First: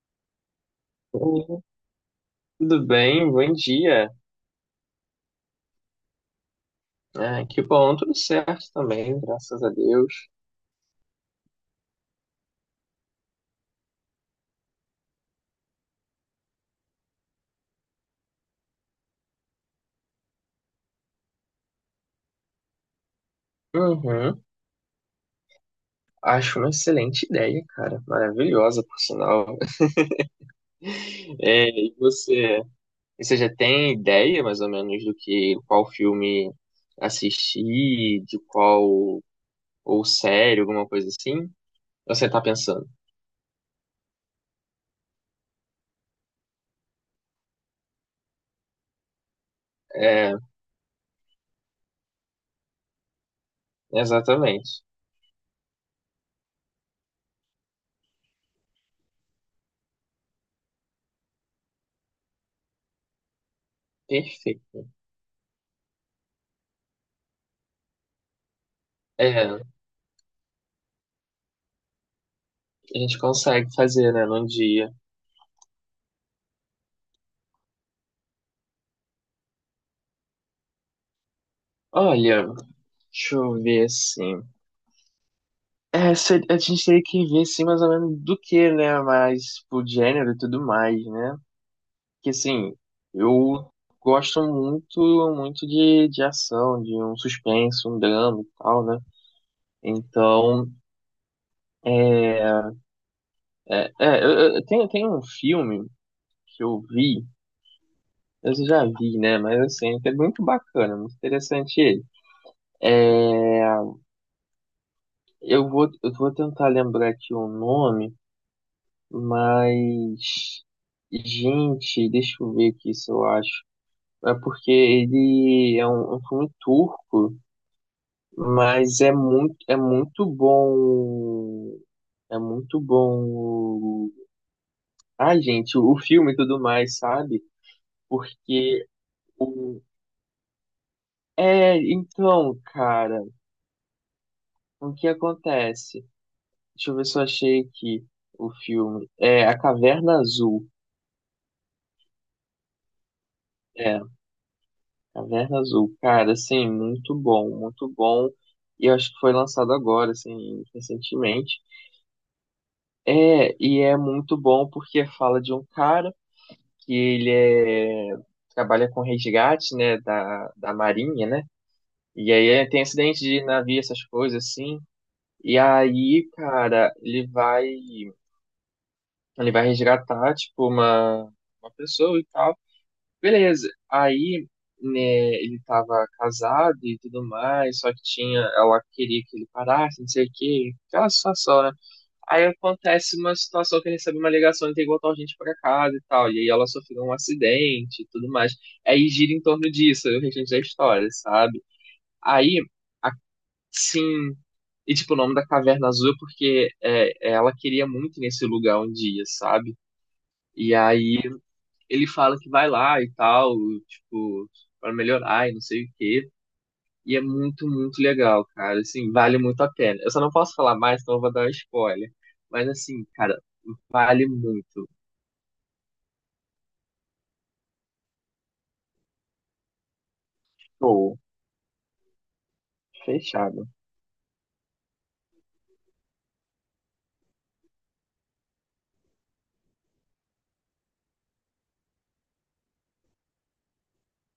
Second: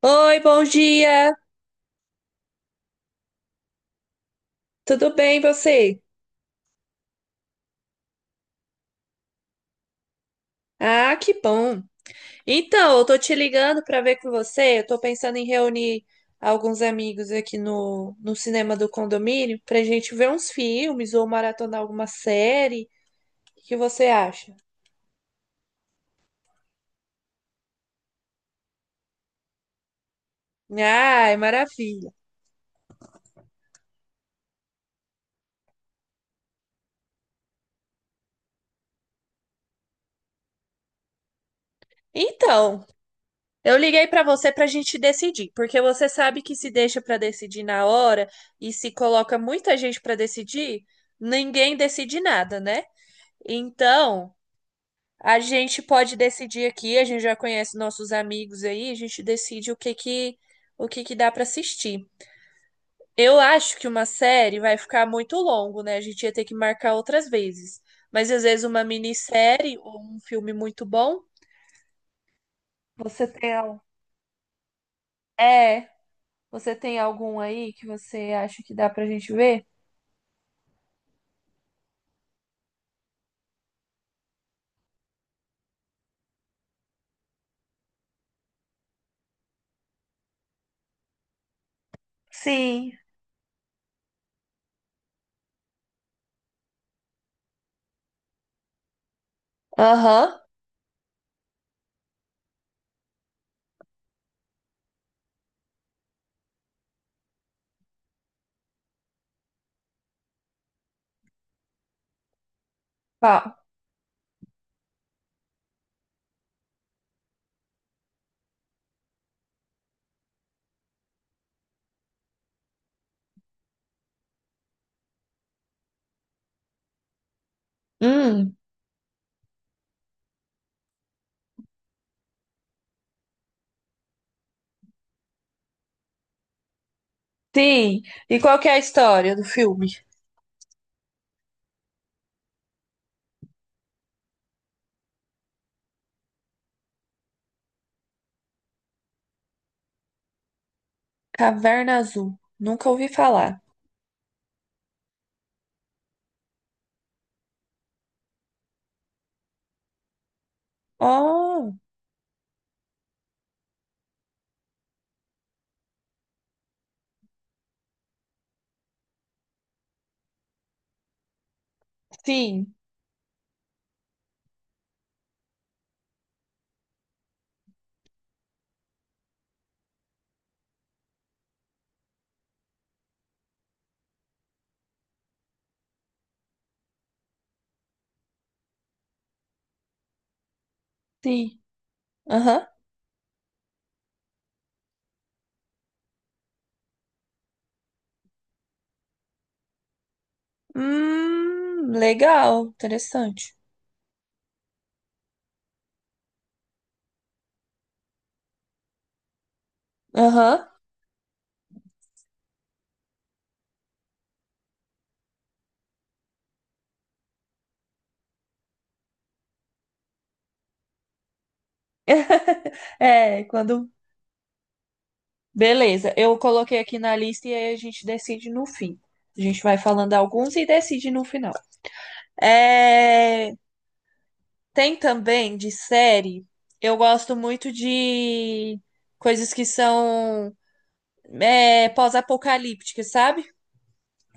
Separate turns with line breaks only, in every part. Oi, bom dia.
Oi, tudo bem? Bom dia.
Tudo bem, você?
Ah, que bom, tudo certo também, graças a Deus.
Ah, que bom. Então, eu tô te ligando para ver com você. Eu tô pensando em reunir alguns amigos aqui no cinema do condomínio pra gente ver uns filmes ou maratonar alguma série. O que você
Uhum.
acha?
Acho uma excelente ideia, cara. Maravilhosa, por sinal.
Ai,
É, e
maravilha.
você, e você já tem ideia, mais ou menos, do que qual filme assistir, de qual ou série, alguma coisa assim? Você tá
Então,
pensando?
eu liguei pra você pra gente decidir, porque você sabe que se deixa pra decidir na hora e se coloca muita gente pra
É,
decidir, ninguém decide nada, né? Então,
exatamente.
a gente pode decidir aqui, a gente já conhece nossos amigos aí, a gente decide o que que dá para assistir. Eu acho que uma série vai
Perfeito.
ficar muito longo, né? A gente ia ter que marcar outras vezes. Mas às vezes uma
É, a
minissérie ou um filme muito bom.
gente
Você tem
consegue
al-
fazer, né, num dia.
É, você tem algum aí que você acha que dá pra gente ver?
Olha, deixa eu ver assim. É, a gente teria que ver, assim, mais ou menos do que, né? Mas, pro gênero e tudo mais, né? Porque assim,
Sim.
eu gosto muito, muito de ação, de um suspense, um drama e tal, né?
Aham.
Então, é, tem um filme que eu já vi, né? Mas, assim, é muito bacana, muito interessante ele.
Qual?
Eu vou tentar lembrar aqui o nome, mas... Gente, deixa eu ver aqui se eu acho. É porque ele é um filme turco,
Hum,
mas é muito bom. É muito bom. Ai, gente, o filme e tudo mais, sabe?
sim. E qual que é a
Porque
história do
o.
filme?
É, então, cara, o que acontece? Deixa eu ver se eu achei aqui o filme. É A Caverna Azul.
Caverna Azul. Nunca ouvi falar.
É, Caverna Azul. Cara, assim, muito bom, muito bom. E eu acho que foi lançado agora, assim, recentemente.
Oh.
É, e é muito bom porque fala de um cara que ele é, trabalha com resgate, né, da marinha, né? E aí
Sim,
tem acidente de navio, essas coisas assim. E aí, cara, ele vai resgatar, tipo, uma pessoa e tal. Beleza. Aí, né, ele tava casado e tudo mais, só que tinha, ela queria que ele parasse, não sei o quê. Aquela
sim.
situação, né? Aí
Aham.
acontece uma situação que recebe uma ligação e tem que voltar urgente pra casa e tal. E aí ela sofreu um acidente e tudo mais. Aí gira em torno disso, aí o restante da história, sabe? Aí,
Legal, interessante.
sim. E tipo, o nome da Caverna Azul é porque ela queria muito ir nesse lugar um dia, sabe?
Aham.
E aí ele fala que vai lá e tal, tipo, pra melhorar e não sei o quê. E é muito, muito legal, cara. Assim, vale muito a pena. Eu só não posso falar mais, então eu vou dar um spoiler. Mas assim, cara,
É, quando.
vale muito.
Beleza, eu coloquei aqui na lista e aí a gente decide no fim. A gente vai falando alguns e decide
Show.
no final. É,
Fechado.
tem também de série, eu gosto muito de coisas que são pós-apocalípticas, sabe?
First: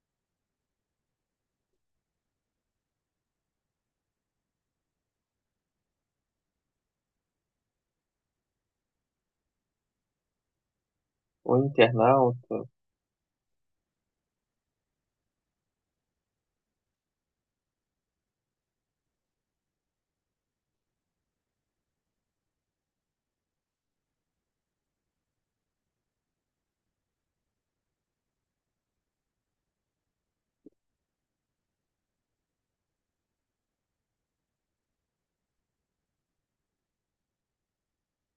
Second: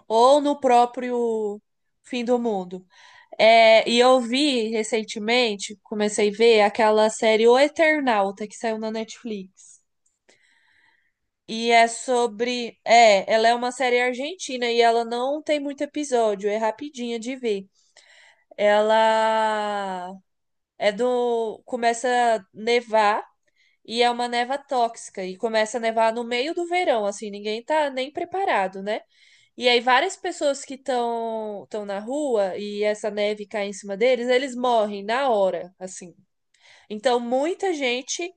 Ou no próprio fim do mundo. É, e eu vi recentemente, comecei a ver aquela série O Eternauta que saiu na Netflix.
O
E é
internauta.
sobre. É, ela é uma série argentina e ela não tem muito episódio, é rapidinha de ver. Ela é do. Começa a nevar e é uma neva tóxica e começa a nevar no meio do verão, assim, ninguém tá nem preparado, né? E aí várias pessoas que estão na rua e essa neve cai em cima deles, eles morrem na hora, assim. Então muita gente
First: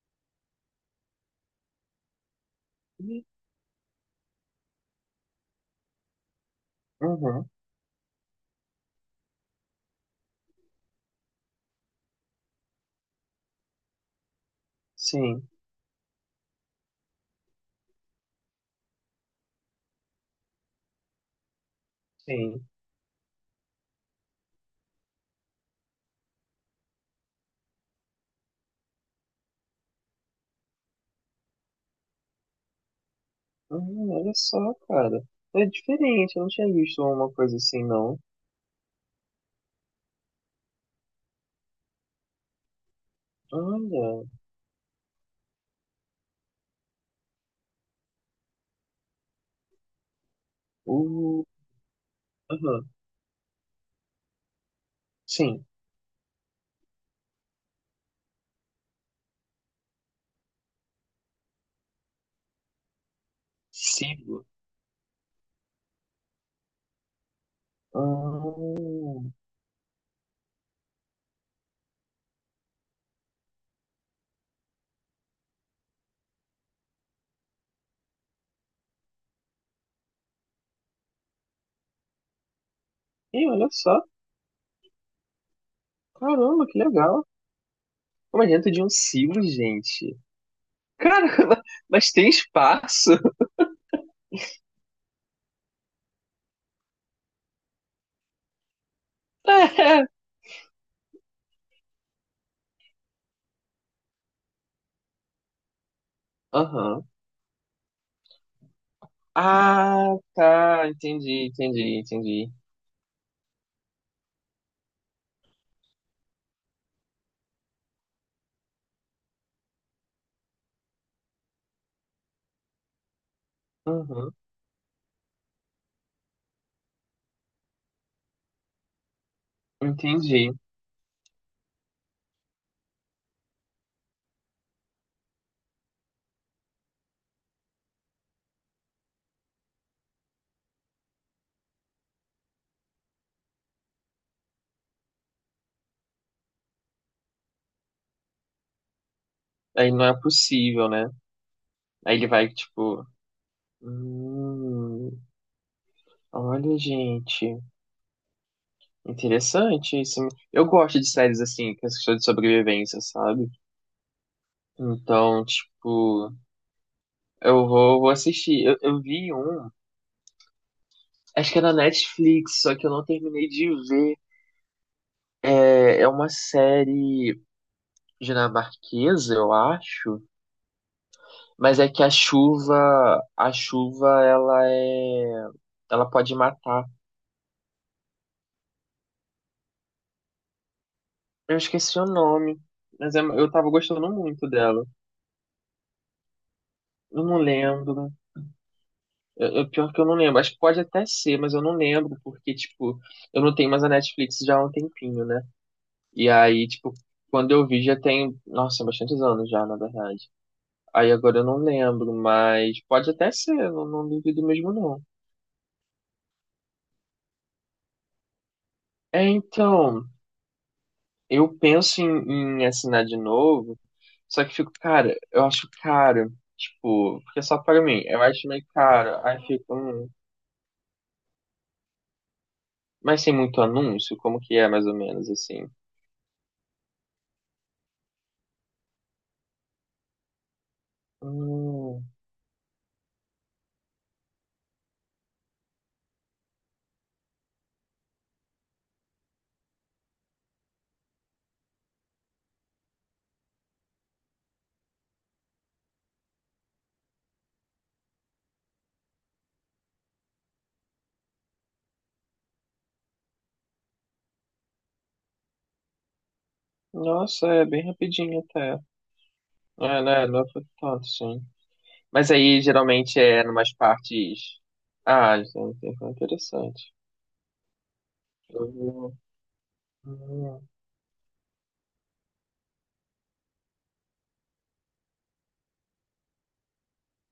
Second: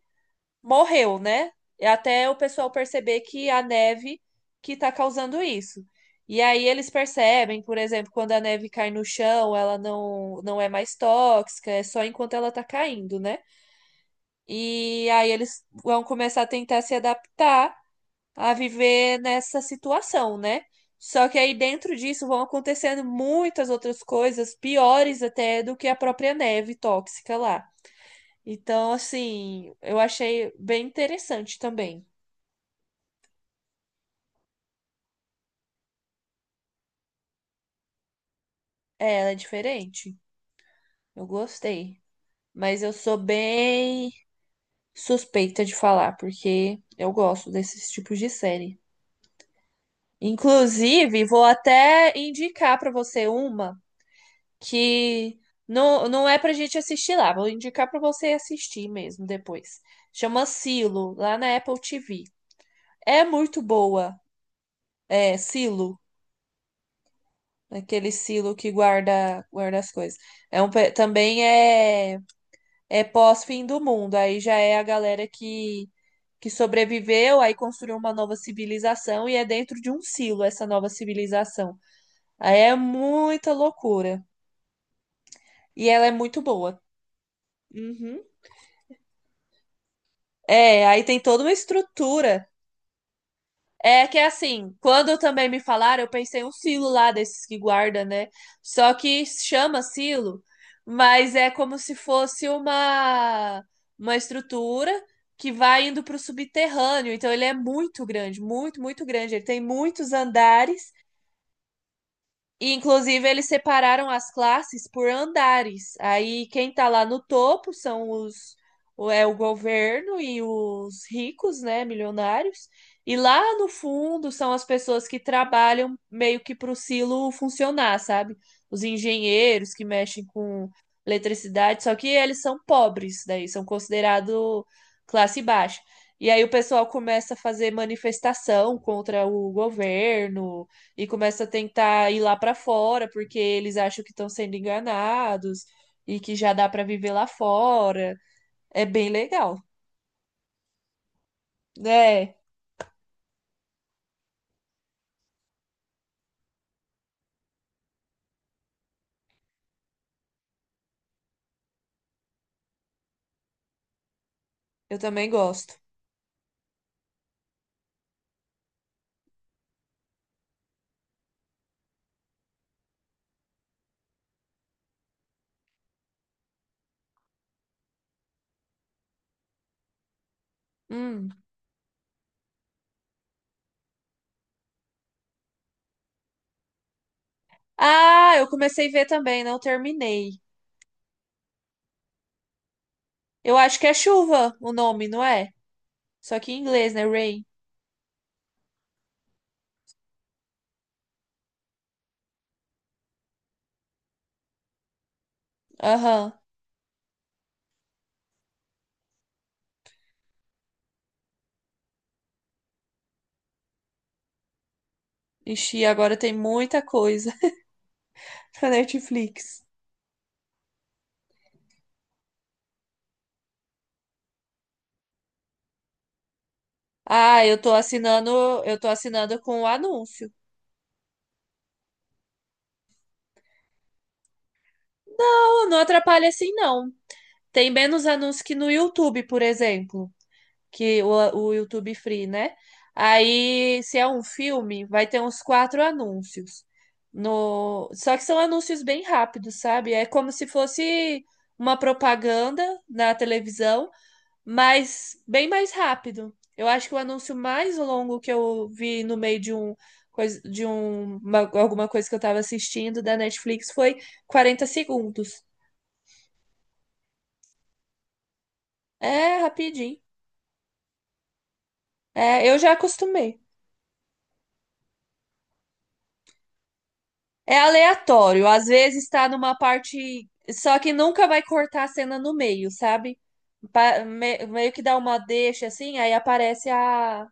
morreu, né? Até o pessoal perceber que a neve que tá causando isso. E aí eles
Uhum.
percebem, por exemplo, quando a neve cai no chão, ela não é mais tóxica, é só enquanto ela tá caindo, né? E aí
Sim,
eles vão começar a tentar se adaptar a viver nessa situação, né? Só que aí dentro disso vão
sim.
acontecendo muitas outras coisas piores até do que a própria neve tóxica lá. Então, assim, eu achei bem interessante também.
Uhum, olha só, cara. É diferente, eu não tinha visto uma coisa assim, não.
É, ela é diferente. Eu gostei. Mas eu sou bem
Olha.
suspeita de falar, porque eu gosto desses tipos de série. Inclusive, vou
O.
até indicar
Aham.
para você uma. Que
Sim.
não é pra gente assistir lá. Vou indicar pra você assistir mesmo depois. Chama Silo, lá na Apple TV. É muito boa.
Sibo.
É, Silo, aquele Silo que
Hum.
guarda as coisas. Também é, é pós-fim do mundo. Aí já é que sobreviveu, aí construiu uma nova civilização e é dentro de um silo essa nova civilização. Aí é
E
muita
olha só.
loucura. E ela é muito
Caramba,
boa.
que legal.
Uhum.
Como é dentro de um sibo, gente.
É, aí tem toda uma
Caramba, mas tem
estrutura.
espaço?
É que é assim, quando também me falaram, eu pensei um silo lá desses que guarda, né? Só que chama
É.
silo, mas é como se fosse uma estrutura que vai indo para o
Aham.
subterrâneo. Então ele é muito grande, muito, muito grande. Ele tem muitos
Ah, tá.
andares
Entendi, entendi, entendi.
e, inclusive, eles separaram as classes por andares. Aí, quem tá lá no topo são é o governo e os ricos, né, milionários. E lá no fundo
Uhum.
são as pessoas que trabalham meio que pro silo funcionar, sabe? Os engenheiros que mexem
Entendi.
com eletricidade, só que eles são pobres, daí são considerados classe baixa. E aí o pessoal começa a fazer manifestação contra o governo e começa a tentar ir lá para fora porque eles acham que estão sendo enganados e que já dá para viver lá fora. É bem legal.
Aí não é possível, né? Aí ele
É,
vai, tipo. Hum, olha, gente. Interessante isso. Eu gosto de séries assim, que são de sobrevivência, sabe?
eu também
Então,
gosto.
tipo, eu vou assistir. Eu vi um, acho que é na Netflix, só que eu não terminei de ver. É uma série dinamarquesa, eu acho,
Hum.
mas é que a chuva ela é, ela pode matar.
Ah, eu comecei a ver também, não terminei.
Eu esqueci o nome, mas eu
Eu
tava
acho que é
gostando muito
chuva o
dela.
nome, não é? Só que em inglês, né?
Eu não
Rain.
lembro. Pior que eu não lembro. Acho que pode até ser, mas eu não lembro, porque, tipo, eu não tenho mais a Netflix já há um tempinho, né? E
Aham.
aí, tipo, quando eu vi já tem, nossa, bastantes anos já, na verdade. Aí agora eu não lembro, mas pode até ser, eu não duvido mesmo não.
Ixi, agora tem muita coisa na
É,
Netflix.
então, eu penso em assinar de novo, só que fico, cara, eu acho caro, tipo, porque é
Ah,
só para mim, eu acho meio
eu tô
caro,
assinando
aí
com o
fico,
anúncio.
mas tem muito anúncio, como que é mais ou menos
Não,
assim?
não atrapalha assim, não. Tem menos anúncios que no YouTube, por exemplo, que o YouTube
Hum,
Free, né? Aí, se é um filme, vai ter uns quatro anúncios. No... Só que são anúncios bem rápidos, sabe? É como se fosse uma propaganda na televisão, mas bem mais rápido. Eu acho que o anúncio mais longo que eu vi no meio de um alguma coisa que eu estava assistindo da Netflix foi 40 segundos.
Nossa, é bem rapidinho até.
É rapidinho.
É, né? Não foi tanto, sim. Mas
É, eu
aí
já
geralmente
acostumei.
é numas partes. Ah, gente, foi interessante.
É aleatório. Às
Eu
vezes
vou-
tá numa parte.
Hum.
Só que nunca vai cortar a cena no meio, sabe? Meio que dá uma deixa assim, aí aparece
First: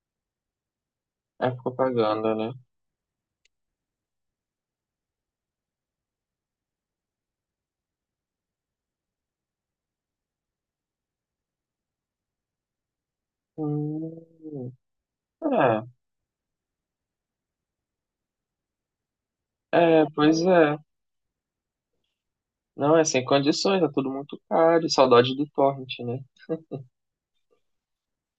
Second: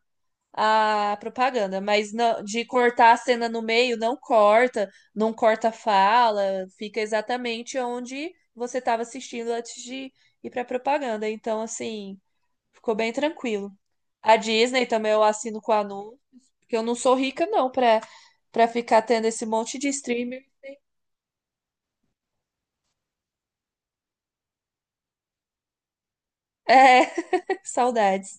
a
É
propaganda. Mas
propaganda, né?
de cortar a cena no meio, não corta, não corta a fala, fica exatamente onde você estava assistindo antes de ir pra propaganda. Então, assim, ficou bem tranquilo. A
Hum,
Disney também eu assino com a Nu. Porque eu não sou rica, não, pra ficar tendo esse monte de
Pois
streamer.
é. Não, é sem condições, é tudo muito caro. Saudade do Torrent, né?
É, saudades.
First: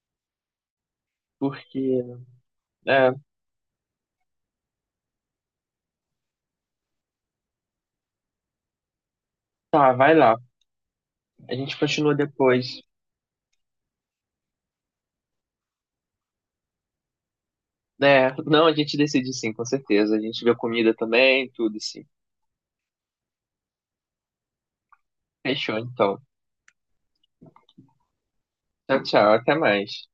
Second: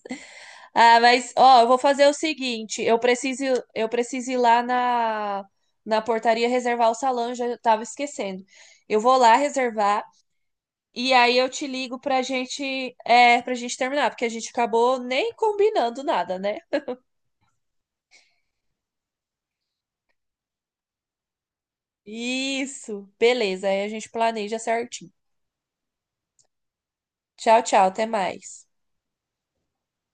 Ah, mas, ó, eu vou
Porque,
fazer o seguinte:
é,
eu preciso ir lá na portaria reservar o salão, já tava esquecendo. Eu vou lá
tá,
reservar
vai lá.
e aí eu
A
te
gente
ligo
continua
pra
depois.
gente, pra gente terminar, porque a gente acabou nem combinando nada, né?
É, não, a gente decide sim, com certeza. A gente vê a comida também, tudo sim.
Isso, beleza, aí a gente planeja certinho.
Fechou, então.
Tchau, tchau, até mais.
Tchau, tchau, até mais.